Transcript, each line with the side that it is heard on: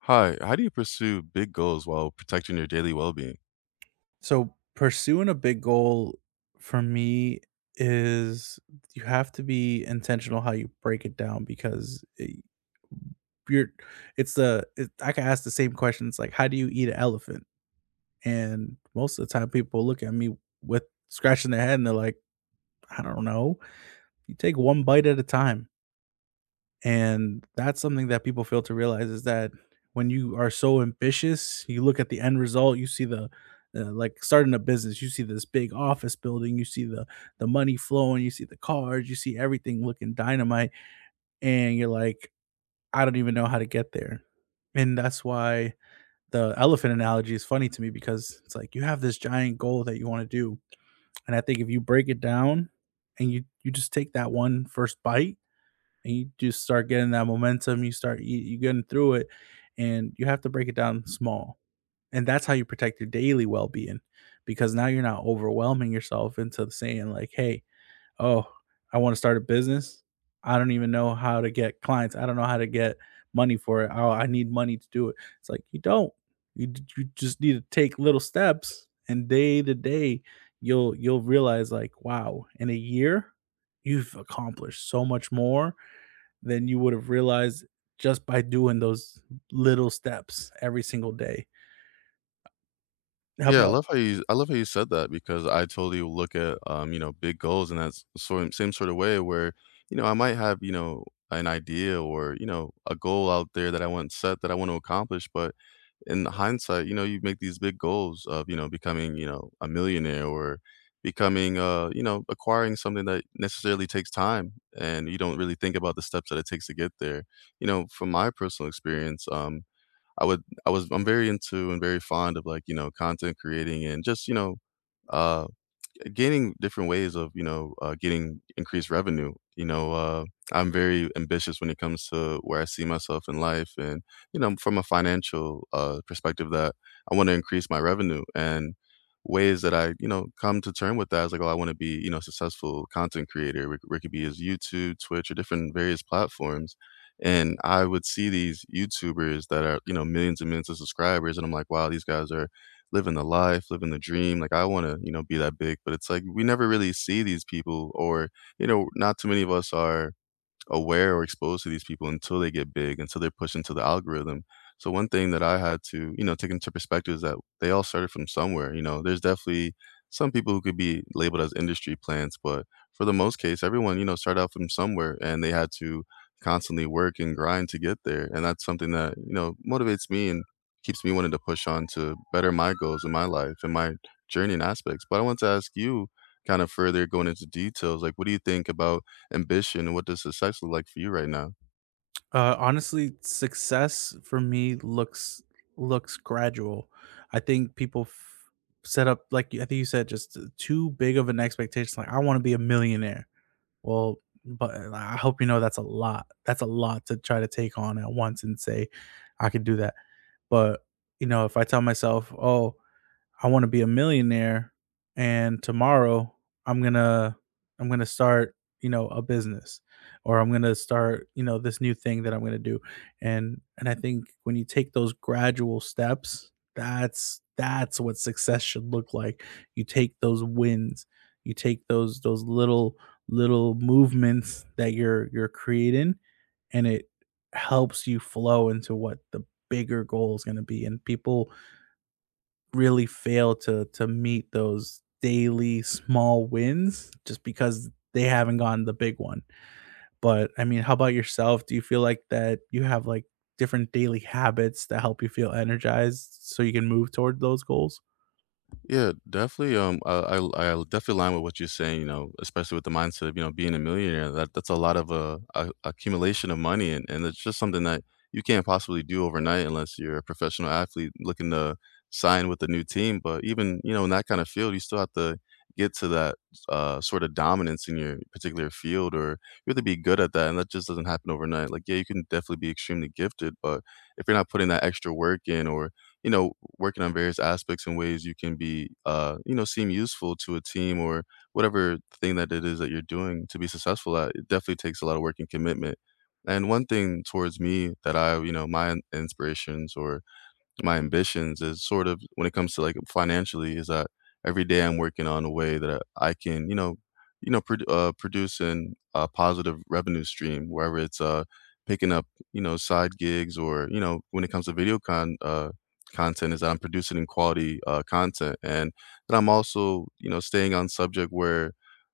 left: Hi, how do you pursue big goals while protecting your daily well-being?
right: So pursuing a big goal for me is you have to be intentional how you break it down because it, you're it's the it, I can ask the same question. It's like how do you eat an elephant? And most of the time people look at me with scratching their head and they're like, I don't know. You take one bite at a time. And that's something that people fail to realize is that when you are so ambitious, you look at the end result, you see the like starting a business, you see this big office building, you see the money flowing, you see the cars, you see everything looking dynamite and you're like, I don't even know how to get there. And that's why the elephant analogy is funny to me because it's like you have this giant goal that you want to do. And I think if you break it down and you just take that one first bite and you just start getting that momentum. You getting through it, and you have to break it down small, and that's how you protect your daily well being, because now you're not overwhelming yourself into saying like, "Hey, oh, I want to start a business. I don't even know how to get clients. I don't know how to get money for it. Oh, I need money to do it." It's like you don't. You just need to take little steps, and day to day, you'll realize like, wow, in a year, you've accomplished so much more than you would have realized just by doing those little steps every single day. How
left: Yeah, I
right: about
left: love how you I love how you said that because I totally look at you know, big goals in that sort same sort of way where, you know, I might have, you know, an idea or, you know, a goal out there that I want set that I want to accomplish, but in hindsight, you know, you make these big goals of, you know, becoming, you know, a millionaire or becoming you know, acquiring something that necessarily takes time and you don't really think about the steps that it takes to get there. You know, from my personal experience, I was I'm very into and very fond of, like, you know, content creating and just, you know, uh gaining different ways of, you know, getting increased revenue. You know, I'm very ambitious when it comes to where I see myself in life, and you know, from a financial perspective, that I want to increase my revenue and ways that I, you know, come to term with that is like, oh, I want to be, you know, a successful content creator. Where it could be as YouTube, Twitch, or different various platforms. And I would see these YouTubers that are, you know, millions and millions of subscribers, and I'm like, wow, these guys are living the life, living the dream. Like I want to, you know, be that big, but it's like we never really see these people or, you know, not too many of us are aware or exposed to these people until they get big, until they're pushed into the algorithm. So one thing that I had to, you know, take into perspective is that they all started from somewhere. You know, there's definitely some people who could be labeled as industry plants, but for the most case, everyone, you know, started out from somewhere and they had to constantly work and grind to get there. And that's something that, you know, motivates me and keeps me wanting to push on to better my goals in my life and my journey and aspects. But I want to ask you kind of further going into details, like what do you think about ambition? What does success look like for you right now?
right: Honestly, success for me looks gradual. I think people f- Set up like I think you said just too big of an expectation. Like I want to be a millionaire. Well, but I hope you know that's a lot. That's a lot to try to take on at once and say, I can do that. But, you know, if I tell myself, oh, I want to be a millionaire and tomorrow I'm going to I'm going to start, you know, a business or I'm going to start, you know, this new thing that I'm going to do. And I think when you take those gradual steps, that's what success should look like. You take those wins, you take those little movements that you're creating and it helps you flow into what the bigger goal is going to be and people really fail to meet those daily small wins just because they haven't gotten the big one. But I mean, how about yourself? Do you feel like that you have like different daily habits that help you feel energized so you can move toward those goals?
left: Yeah, definitely. I definitely align with what you're saying. You know, especially with the mindset of you know being a millionaire. That's a lot of a accumulation of money, and it's just something that you can't possibly do overnight unless you're a professional athlete looking to sign with a new team. But even you know in that kind of field, you still have to get to that sort of dominance in your particular field, or you have to be good at that, and that just doesn't happen overnight. Like, yeah, you can definitely be extremely gifted, but if you're not putting that extra work in, or you know, working on various aspects and ways you can be, you know, seem useful to a team or whatever thing that it is that you're doing to be successful at. It definitely takes a lot of work and commitment. And one thing towards me that I, you know, my inspirations or my ambitions is sort of when it comes to, like, financially is that every day I'm working on a way that I can, you know, produce an a positive revenue stream, wherever it's, picking up, you know, side gigs or, you know, when it comes to video con content is that I'm producing in quality, content, and that I'm also, you know, staying on subject where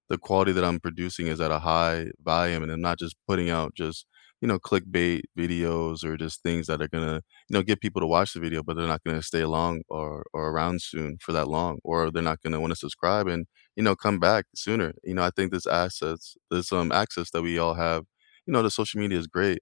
left: the quality that I'm producing is at a high volume, and I'm not just putting out just, you know, clickbait videos or just things that are gonna you know, get people to watch the video, but they're not gonna stay along or around soon for that long, or they're not gonna wanna subscribe and, you know, come back sooner. You know, I think this, access that we all have, you know, the social media is great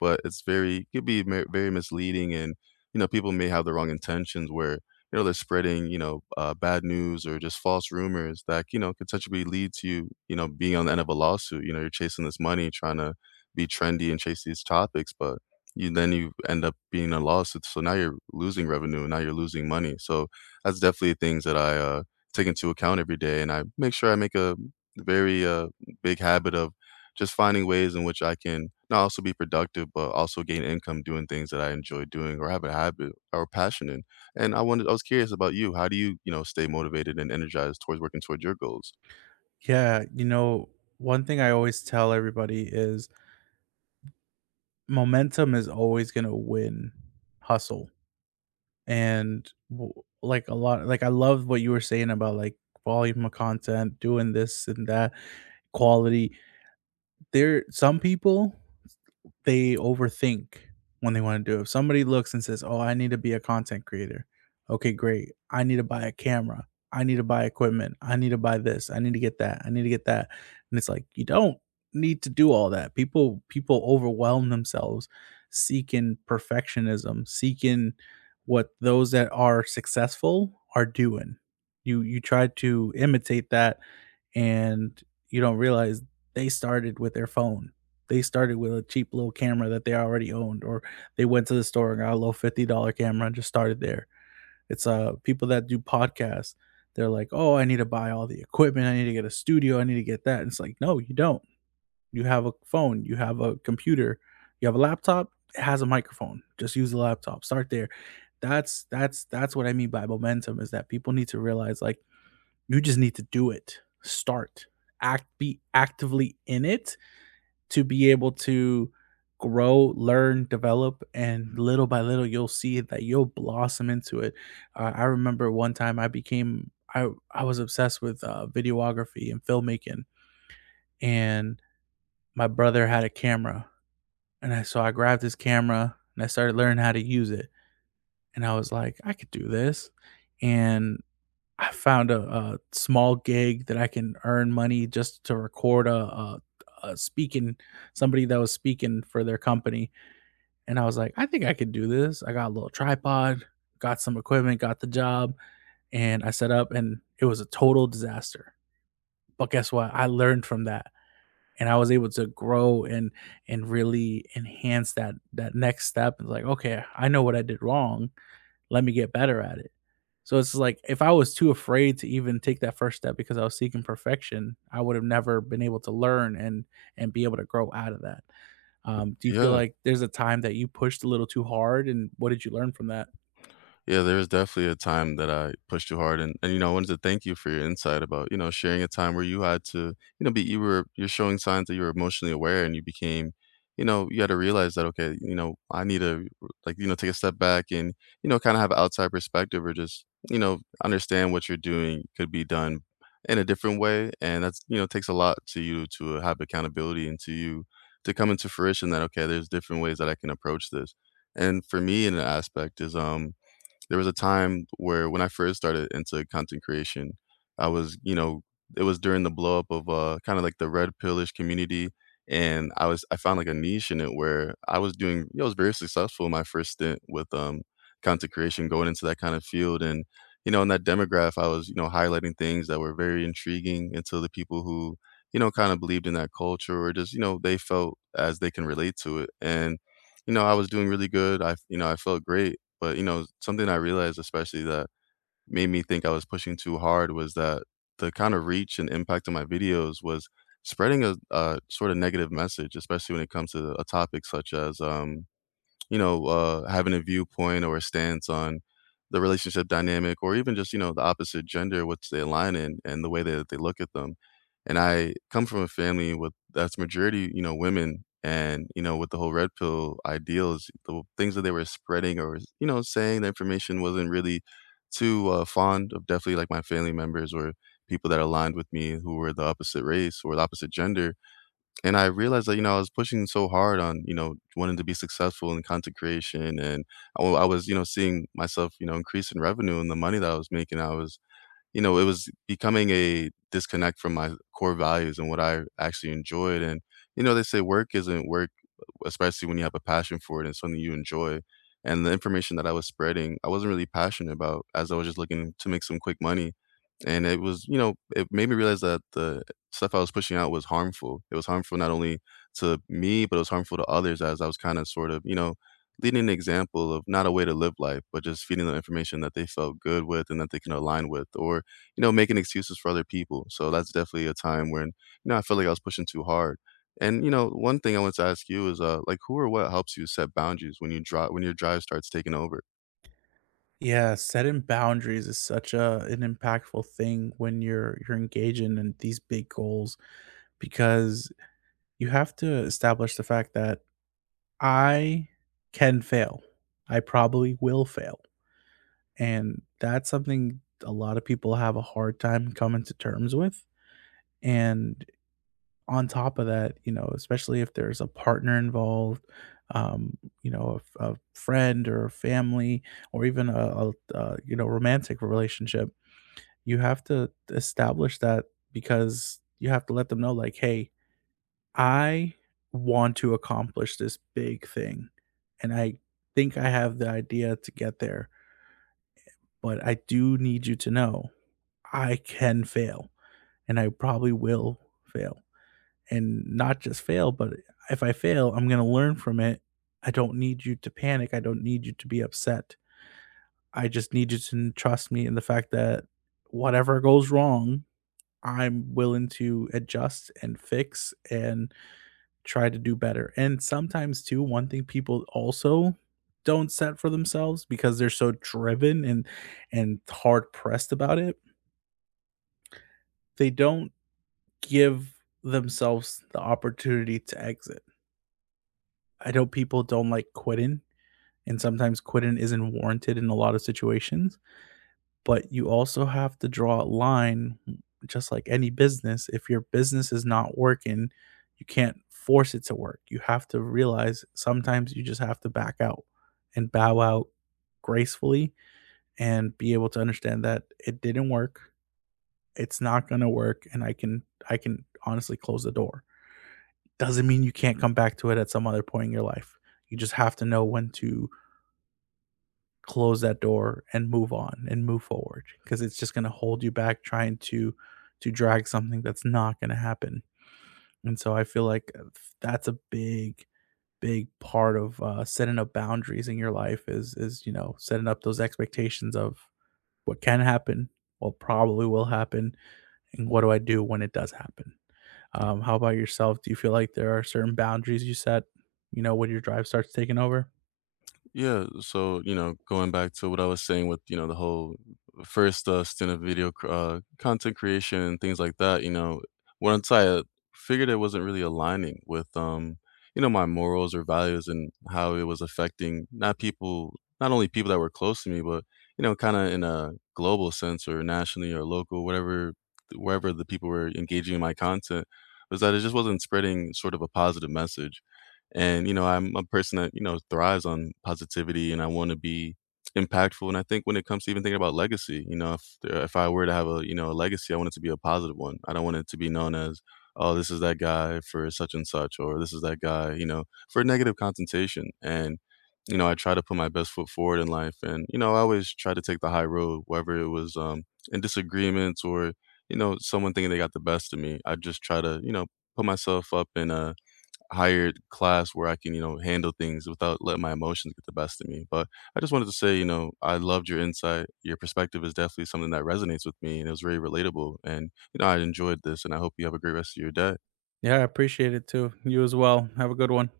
left: but it's very could be very misleading, and you know people may have the wrong intentions where you know they're spreading you know bad news or just false rumors that you know could potentially lead to you you know being on the end of a lawsuit. You know you're chasing this money, trying to be trendy and chase these topics, but you then you end up being in a lawsuit. So now you're losing revenue, and now you're losing money. So that's definitely things that I take into account every day, and I make sure I make a very big habit of just finding ways in which I can not also be productive, but also gain income doing things that I enjoy doing or have a habit or passion in. And I was curious about you. How do you, you know, stay motivated and energized towards working towards your goals?
right: Yeah, you know, one thing I always tell everybody is momentum is always going to win hustle. And w- like a lot, like I love what you were saying about like volume of content, doing this and that, quality. There some people, they overthink when they wanna do it. If somebody looks and says, "Oh, I need to be a content creator." Okay, great. I need to buy a camera. I need to buy equipment. I need to buy this. I need to get that. I need to get that. And it's like, you don't need to do all that. People overwhelm themselves seeking perfectionism, seeking what those that are successful are doing. You try to imitate that and you don't realize they started with their phone. They started with a cheap little camera that they already owned, or they went to the store and got a little $50 camera and just started there. It's People that do podcasts. They're like, oh, I need to buy all the equipment. I need to get a studio. I need to get that. And it's like, no, you don't. You have a phone. You have a computer. You have a laptop. It has a microphone. Just use the laptop. Start there. That's what I mean by momentum is that people need to realize like you just need to do it. Start. Act Be actively in it to be able to grow, learn, develop, and little by little you'll see that you'll blossom into it. I remember one time I became I was obsessed with videography and filmmaking, and my brother had a camera, and I so I grabbed his camera and I started learning how to use it, and I was like, I could do this, and I found a small gig that I can earn money just to record a speaking somebody that was speaking for their company, and I was like, I think I could do this. I got a little tripod, got some equipment, got the job, and I set up, and it was a total disaster. But guess what? I learned from that, and I was able to grow and really enhance that next step. And like, okay, I know what I did wrong. Let me get better at it so it's like if I was too afraid to even take that first step because I was seeking perfection, I would have never been able to learn and be able to grow out of that. Do you feel
left: Yeah.
right: like there's a time that you pushed a little too hard, and what did you learn from that?
left: Yeah, there was definitely a time that I pushed too hard and, you know, I wanted to thank you for your insight about, you know, sharing a time where you had to, you know, be you're showing signs that you were emotionally aware and you became, you know, you had to realize that, okay, you know, I need to like, you know, take a step back and, you know, kind of have an outside perspective or just, you know, understand what you're doing could be done in a different way. And that's, you know, takes a lot to you to have accountability and to come into fruition that, okay, there's different ways that I can approach this. And for me, in an aspect is, there was a time where when I first started into content creation, I was, you know, it was during the blow up of kind of like the red pillish community. And I found like a niche in it where I was doing you know, I was very successful in my first stint with content creation going into that kind of field. And, you know, in that demographic I was, you know, highlighting things that were very intriguing into the people who, you know, kind of believed in that culture or just, you know, they felt as they can relate to it. And you know, I was doing really good. You know, I felt great. But, you know, something I realized especially that made me think I was pushing too hard was that the kind of reach and impact of my videos was spreading a sort of negative message, especially when it comes to a topic such as you know, having a viewpoint or a stance on the relationship dynamic or even just, you know, the opposite gender, which they align in and the way that they look at them. And I come from a family with that's majority, you know, women. And, you know, with the whole red pill ideals, the things that they were spreading or, you know, saying the information wasn't really too fond of definitely like my family members or people that aligned with me who were the opposite race or the opposite gender and I realized that, you know, I was pushing so hard on, you know, wanting to be successful in content creation and I was, you know, seeing myself, you know, increase in revenue and the money that I was making, I was you know, it was becoming a disconnect from my core values and what I actually enjoyed. And, you know, they say work isn't work, especially when you have a passion for it and something you enjoy. And the information that I was spreading, I wasn't really passionate about as I was just looking to make some quick money. And it was, you know, it made me realize that the stuff I was pushing out was harmful. It was harmful not only to me, but it was harmful to others as I was kind of sort of, you know, leading an example of not a way to live life, but just feeding them information that they felt good with and that they can align with, or you know, making excuses for other people. So that's definitely a time when, you know, I feel like I was pushing too hard. And you know, one thing I want to ask you is, like, who or what helps you set boundaries when your drive starts taking over?
right: Yeah, setting boundaries is such a an impactful thing when you're engaging in these big goals because you have to establish the fact that I can fail. I probably will fail. And that's something a lot of people have a hard time coming to terms with. And on top of that, you know, especially if there's a partner involved, you know, a friend or a family, or even you know romantic relationship, you have to establish that because you have to let them know, like, hey, I want to accomplish this big thing, and I think I have the idea to get there, but I do need you to know I can fail and I probably will fail. And not just fail, but if I fail, I'm going to learn from it. I don't need you to panic. I don't need you to be upset. I just need you to trust me in the fact that whatever goes wrong, I'm willing to adjust and fix and try to do better. And sometimes, too, one thing people also don't set for themselves because they're so driven and hard pressed about it they don't give themselves the opportunity to exit. I know people don't like quitting, and sometimes quitting isn't warranted in a lot of situations, but you also have to draw a line, just like any business. If your business is not working, you can't force it to work. You have to realize sometimes you just have to back out and bow out gracefully and be able to understand that it didn't work. It's not going to work and I can honestly close the door. Doesn't mean you can't come back to it at some other point in your life. You just have to know when to close that door and move on and move forward because it's just going to hold you back trying to drag something that's not going to happen. And so I feel like that's a big big part of setting up boundaries in your life is you know setting up those expectations of what can happen, what probably will happen, and what do I do when it does happen? How about yourself? Do you feel like there are certain boundaries you set, you know, when your drive starts taking over?
left: Yeah, so, you know, going back to what I was saying with, you know, the whole first, stint of video cr content creation and things like that, you know, once I, figured it wasn't really aligning with, you know, my morals or values and how it was affecting not only people that were close to me, but, you know, kinda in a global sense or nationally or local, whatever wherever the people were engaging in my content, was that it just wasn't spreading sort of a positive message. And, you know, I'm a person that, you know, thrives on positivity and I want to be impactful. And I think when it comes to even thinking about legacy, you know, if I were to have a, you know, a legacy, I want it to be a positive one. I don't want it to be known as, oh, this is that guy for such and such, or this is that guy, you know, for negative connotation. And, you know, I try to put my best foot forward in life. And, you know, I always try to take the high road, whether it was in disagreements or, you know, someone thinking they got the best of me. I just try to, you know, put myself up in a higher class where I can, you know, handle things without letting my emotions get the best of me. But I just wanted to say, you know, I loved your insight. Your perspective is definitely something that resonates with me and it was very relatable. And, you know, I enjoyed this and I hope you have a great rest of your day.
right: Yeah, I appreciate it too. You as well. Have a good one.